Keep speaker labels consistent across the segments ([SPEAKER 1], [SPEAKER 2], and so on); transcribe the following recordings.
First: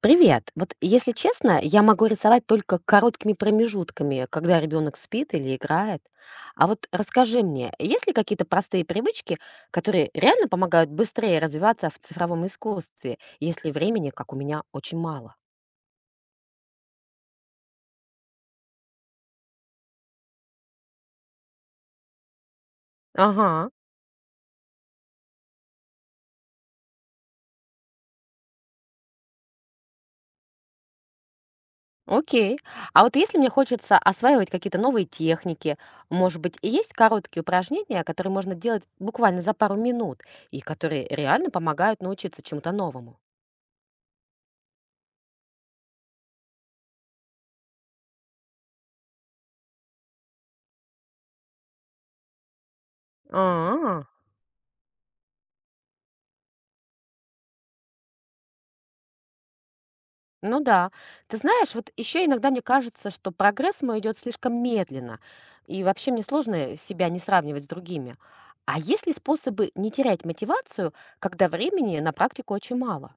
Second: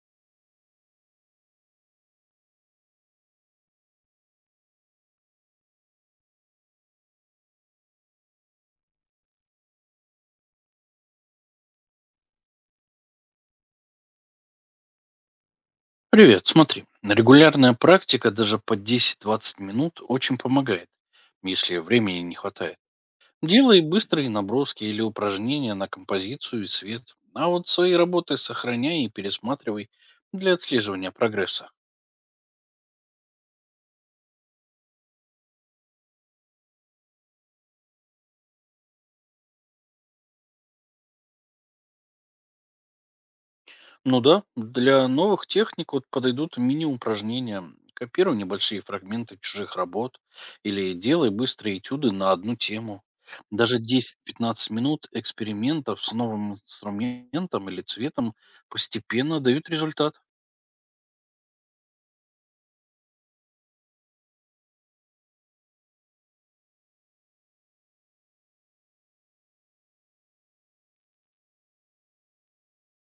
[SPEAKER 1] Привет. Вот если честно, я могу рисовать только короткими промежутками, когда ребенок спит или играет. А вот расскажи мне, есть ли какие-то простые привычки, которые реально помогают быстрее развиваться в цифровом искусстве, если времени, как у меня, очень мало?
[SPEAKER 2] Привет, смотри. Регулярная практика даже по 10-20 минут очень помогает, если времени не хватает.
[SPEAKER 1] Ага,
[SPEAKER 2] Делай быстрые наброски или упражнения на композицию и свет. А вот свои работы сохраняй и пересматривай для отслеживания прогресса.
[SPEAKER 1] окей. А вот если мне хочется осваивать какие-то новые техники, может быть, и есть короткие упражнения, которые можно делать буквально за пару минут и которые реально помогают научиться чему-то новому?
[SPEAKER 2] Ну да, для новых техник вот подойдут мини-упражнения. Копируй небольшие фрагменты чужих работ или делай быстрые этюды на одну тему. Даже
[SPEAKER 1] А.
[SPEAKER 2] 10-15 минут экспериментов с новым инструментом или цветом постепенно дают результат.
[SPEAKER 1] Ну да. Ты знаешь, вот еще иногда мне кажется, что прогресс мой идет слишком медленно, и вообще мне сложно себя не сравнивать с другими. А есть ли способы не терять мотивацию, когда времени на практику очень мало?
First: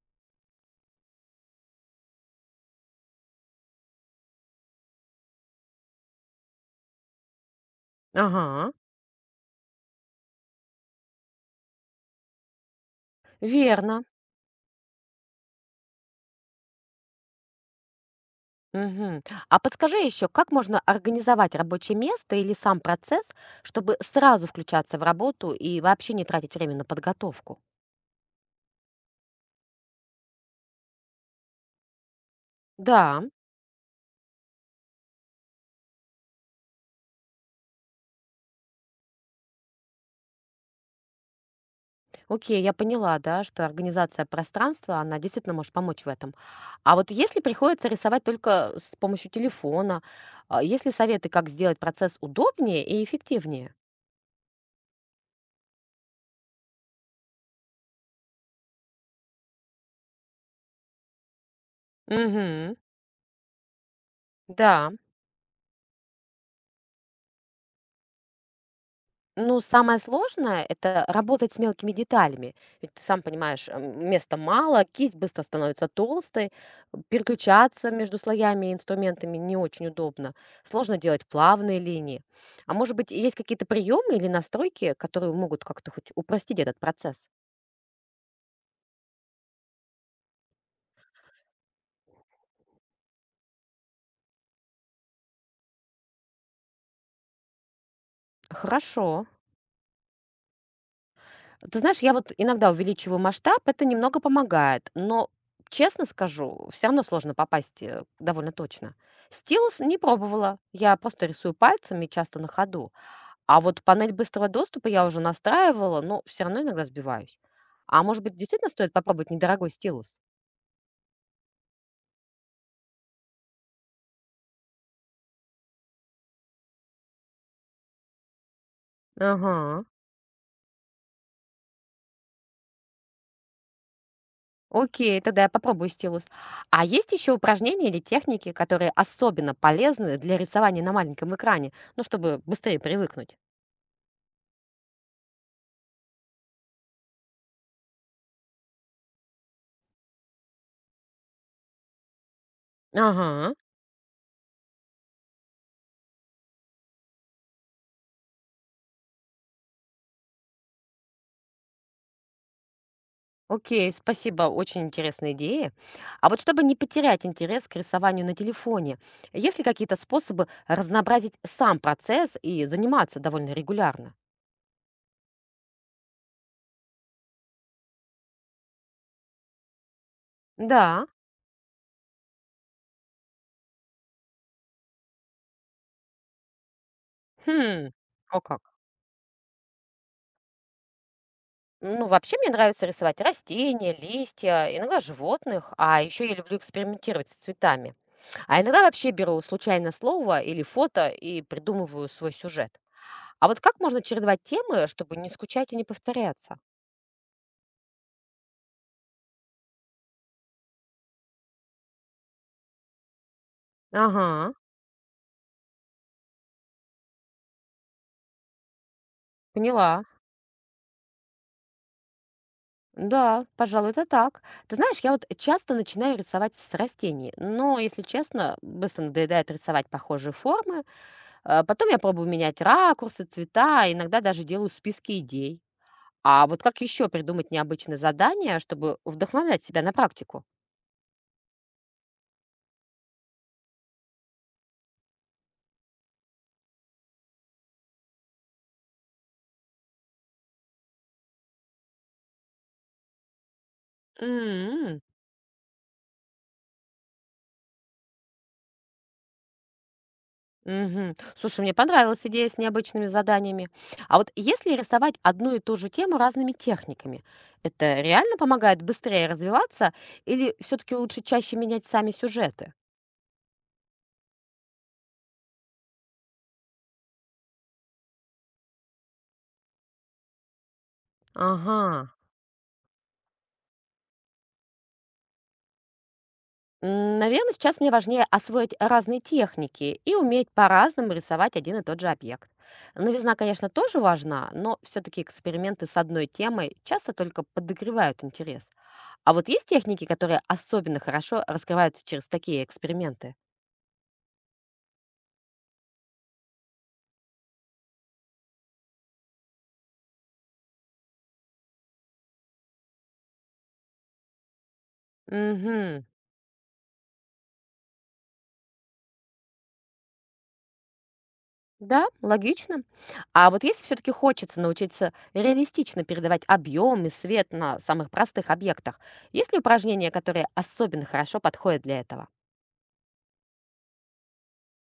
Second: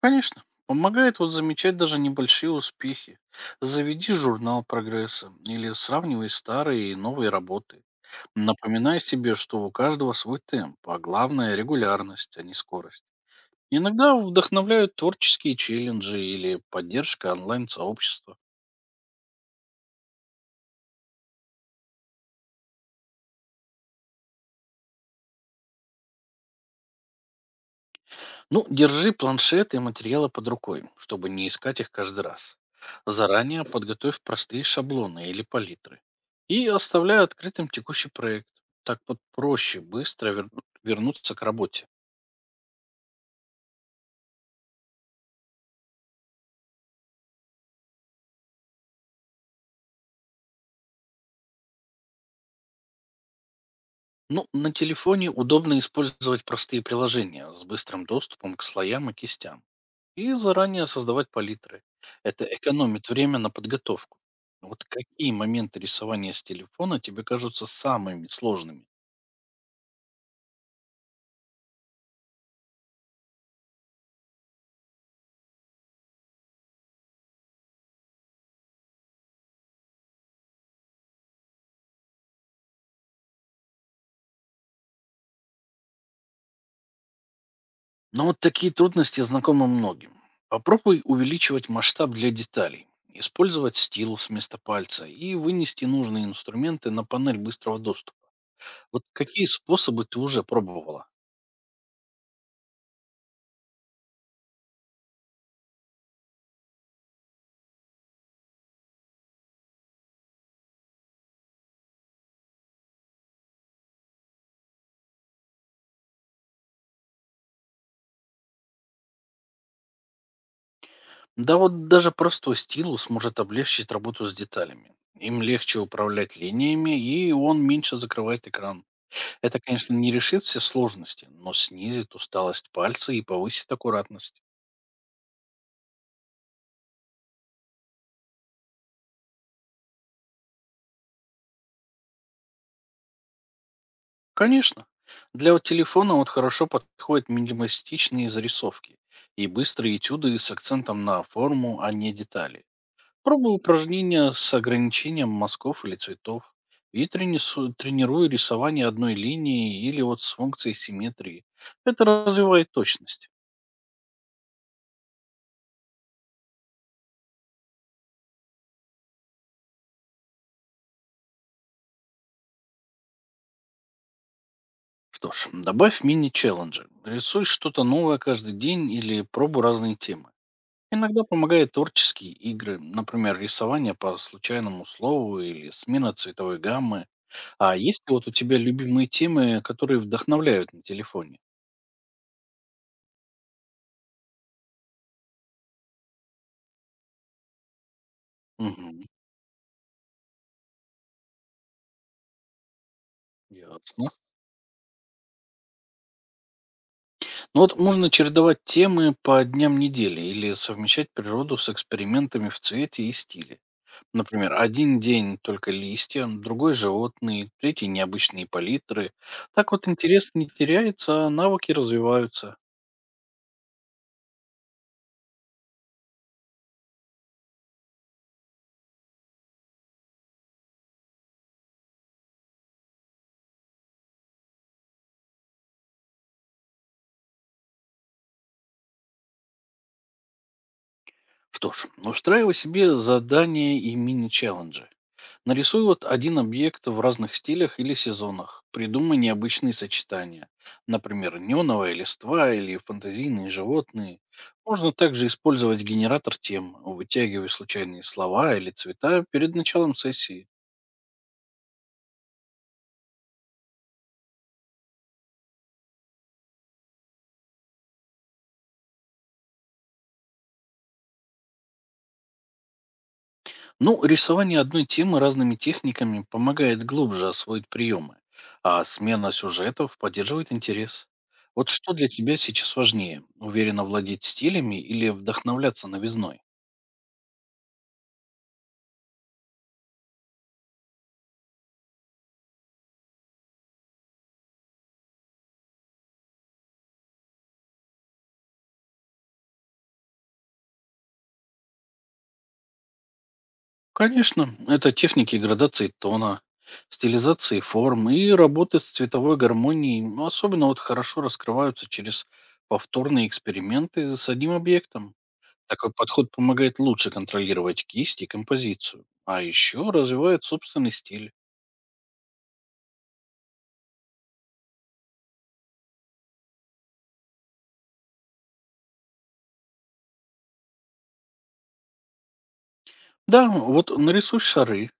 [SPEAKER 2] Конечно, помогает вот замечать даже небольшие успехи. Заведи журнал прогресса или сравнивай старые и новые работы.
[SPEAKER 1] Ага,
[SPEAKER 2] Напоминай себе, что у каждого свой темп, а главное регулярность, а не скорость.
[SPEAKER 1] верно.
[SPEAKER 2] Иногда вдохновляют творческие челленджи или поддержка онлайн-сообщества.
[SPEAKER 1] Мгм. А подскажи еще, как можно организовать рабочее место или сам процесс, чтобы сразу включаться в работу и вообще не тратить время на подготовку?
[SPEAKER 2] Ну, держи планшеты и материалы под рукой, чтобы не искать их каждый раз.
[SPEAKER 1] Да.
[SPEAKER 2] Заранее подготовь простые шаблоны или палитры. И оставляй открытым текущий проект. Так вот проще быстро вернуться к работе.
[SPEAKER 1] Окей, я поняла, да, что организация пространства, она действительно может помочь в этом. А вот если приходится рисовать только с помощью телефона, есть ли советы, как сделать процесс удобнее и эффективнее?
[SPEAKER 2] Ну, на телефоне удобно использовать простые приложения с быстрым доступом к слоям и кистям и заранее создавать палитры. Это
[SPEAKER 1] Мгм.
[SPEAKER 2] экономит время на подготовку. Вот
[SPEAKER 1] Да.
[SPEAKER 2] какие моменты рисования с телефона тебе кажутся самыми сложными?
[SPEAKER 1] Ну, самое сложное — это работать с мелкими деталями. Ведь ты сам понимаешь, места мало, кисть быстро становится толстой, переключаться между слоями и инструментами не очень удобно. Сложно делать плавные линии. А может быть, есть какие-то приемы или настройки, которые могут как-то хоть упростить этот процесс?
[SPEAKER 2] Но вот такие трудности знакомы многим. Попробуй увеличивать масштаб для деталей, использовать стилус вместо пальца и вынести нужные инструменты на панель быстрого доступа. Вот
[SPEAKER 1] Хорошо.
[SPEAKER 2] какие способы ты уже пробовала?
[SPEAKER 1] Ты знаешь, я вот иногда увеличиваю масштаб, это немного помогает, но, честно скажу, все равно сложно попасть довольно точно. Стилус не пробовала, я просто рисую пальцами часто на ходу, а вот панель быстрого доступа я уже настраивала, но все равно иногда сбиваюсь. А может быть, действительно стоит попробовать недорогой стилус?
[SPEAKER 2] Да вот даже простой стилус может облегчить работу с деталями. Им легче управлять линиями, и он меньше закрывает экран. Это,
[SPEAKER 1] Ага,
[SPEAKER 2] конечно, не решит все сложности, но снизит усталость пальца и повысит аккуратность.
[SPEAKER 1] окей, тогда я попробую стилус. А есть еще упражнения или техники, которые особенно полезны для рисования на маленьком экране, ну, чтобы быстрее привыкнуть?
[SPEAKER 2] Конечно. Для вот телефона вот хорошо подходят минималистичные зарисовки и быстрые этюды с акцентом на форму, а не детали. Пробуй
[SPEAKER 1] Ага.
[SPEAKER 2] упражнения с ограничением мазков или цветов и тренируй рисование одной линии или вот с функцией симметрии. Это развивает точность.
[SPEAKER 1] Окей, спасибо, очень интересные идеи. А вот чтобы не потерять интерес к рисованию на телефоне, есть ли какие-то способы разнообразить сам процесс и заниматься довольно регулярно?
[SPEAKER 2] Что ж, добавь мини-челленджи. Рисуй что-то новое каждый день или пробуй разные темы.
[SPEAKER 1] Да.
[SPEAKER 2] Иногда помогают творческие игры, например, рисование по случайному слову или смена цветовой гаммы. А
[SPEAKER 1] Хм.
[SPEAKER 2] есть ли вот у
[SPEAKER 1] О
[SPEAKER 2] тебя
[SPEAKER 1] как.
[SPEAKER 2] любимые темы, которые вдохновляют на телефоне?
[SPEAKER 1] Ну, вообще мне нравится рисовать растения, листья, иногда животных, а еще я люблю экспериментировать с цветами. А иногда
[SPEAKER 2] Мгм.
[SPEAKER 1] вообще беру случайное слово или фото и придумываю свой сюжет. А вот как можно
[SPEAKER 2] Ясно.
[SPEAKER 1] чередовать темы, чтобы не скучать и не повторяться?
[SPEAKER 2] Ну вот можно чередовать темы по дням недели или совмещать природу с экспериментами в цвете и стиле.
[SPEAKER 1] Ага,
[SPEAKER 2] Например, один день только листья, другой животные, третий необычные палитры. Так вот
[SPEAKER 1] поняла.
[SPEAKER 2] интерес не теряется, а навыки развиваются.
[SPEAKER 1] Да, пожалуй, это так. Ты знаешь, я вот часто начинаю рисовать с растений, но, если честно, быстро надоедает рисовать похожие формы. Потом я пробую менять ракурсы, цвета, а иногда даже делаю списки идей. А вот как еще придумать необычные задания, чтобы вдохновлять себя на практику?
[SPEAKER 2] Что ж, устраивай себе задания и мини-челленджи. Нарисуй вот один объект в разных стилях или сезонах. Придумай необычные сочетания. Например, неоновая листва или фантазийные животные. Можно
[SPEAKER 1] М,
[SPEAKER 2] также использовать генератор тем, вытягивая случайные слова или цвета перед началом сессии.
[SPEAKER 1] мгм. Слушай, мне понравилась идея с необычными заданиями. А вот если рисовать одну и ту же тему разными техниками, это реально помогает быстрее развиваться или все-таки лучше чаще менять сами сюжеты?
[SPEAKER 2] Ну, рисование одной темы разными техниками помогает глубже освоить приемы, а смена сюжетов поддерживает интерес. Вот
[SPEAKER 1] Ага.
[SPEAKER 2] что для тебя сейчас важнее: уверенно владеть стилями или вдохновляться новизной?
[SPEAKER 1] Наверное, сейчас мне важнее освоить разные техники и уметь по-разному рисовать один и тот же объект. Новизна, конечно, тоже важна, но все-таки эксперименты с одной темой часто только подогревают интерес. А вот есть техники, которые особенно хорошо раскрываются через такие эксперименты?
[SPEAKER 2] Конечно, это техники градации тона, стилизации форм и работы с цветовой гармонией, ну, особенно вот хорошо раскрываются через повторные эксперименты с одним объектом. Такой
[SPEAKER 1] Мгм.
[SPEAKER 2] подход помогает лучше контролировать кисть и композицию, а еще развивает собственный стиль.
[SPEAKER 1] Да, логично. А вот если все-таки хочется научиться реалистично передавать объем и свет на самых простых объектах, есть ли упражнения, которые особенно хорошо подходят для этого?
[SPEAKER 2] Да, вот нарисуй шары,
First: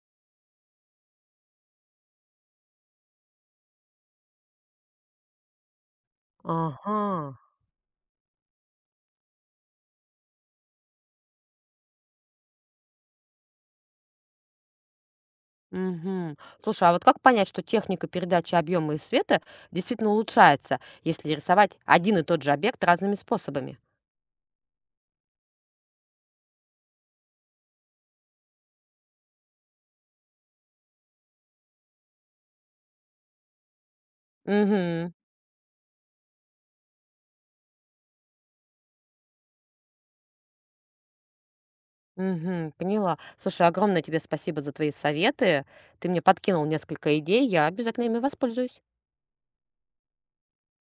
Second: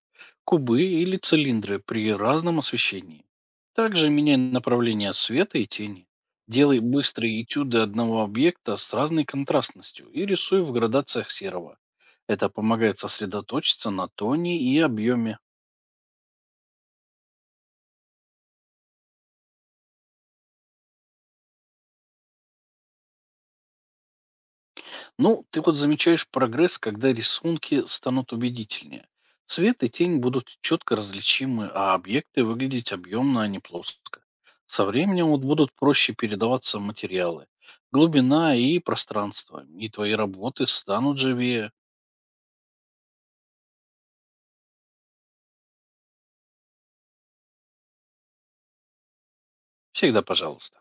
[SPEAKER 2] кубы или цилиндры при разном освещении. Также меняй направление света и тени. Делай
[SPEAKER 1] Ага.
[SPEAKER 2] быстрые этюды одного объекта с разной контрастностью и рисуй в градациях серого. Это помогает сосредоточиться на тоне и объеме.
[SPEAKER 1] Мгм. Слушай, а вот как понять, что техника передачи объема и света действительно улучшается, если рисовать один и тот же объект разными способами?
[SPEAKER 2] Ну, ты вот замечаешь прогресс, когда рисунки станут убедительнее. Цвет и тень будут четко различимы, а объекты выглядеть объемно, а не плоско. Со
[SPEAKER 1] Угу,
[SPEAKER 2] временем вот будут проще передаваться материалы, глубина и пространство, и твои работы станут живее.
[SPEAKER 1] угу, поняла. Слушай, огромное тебе спасибо за твои советы. Ты мне подкинул несколько идей, я обязательно ими воспользуюсь.
[SPEAKER 2] Всегда пожалуйста.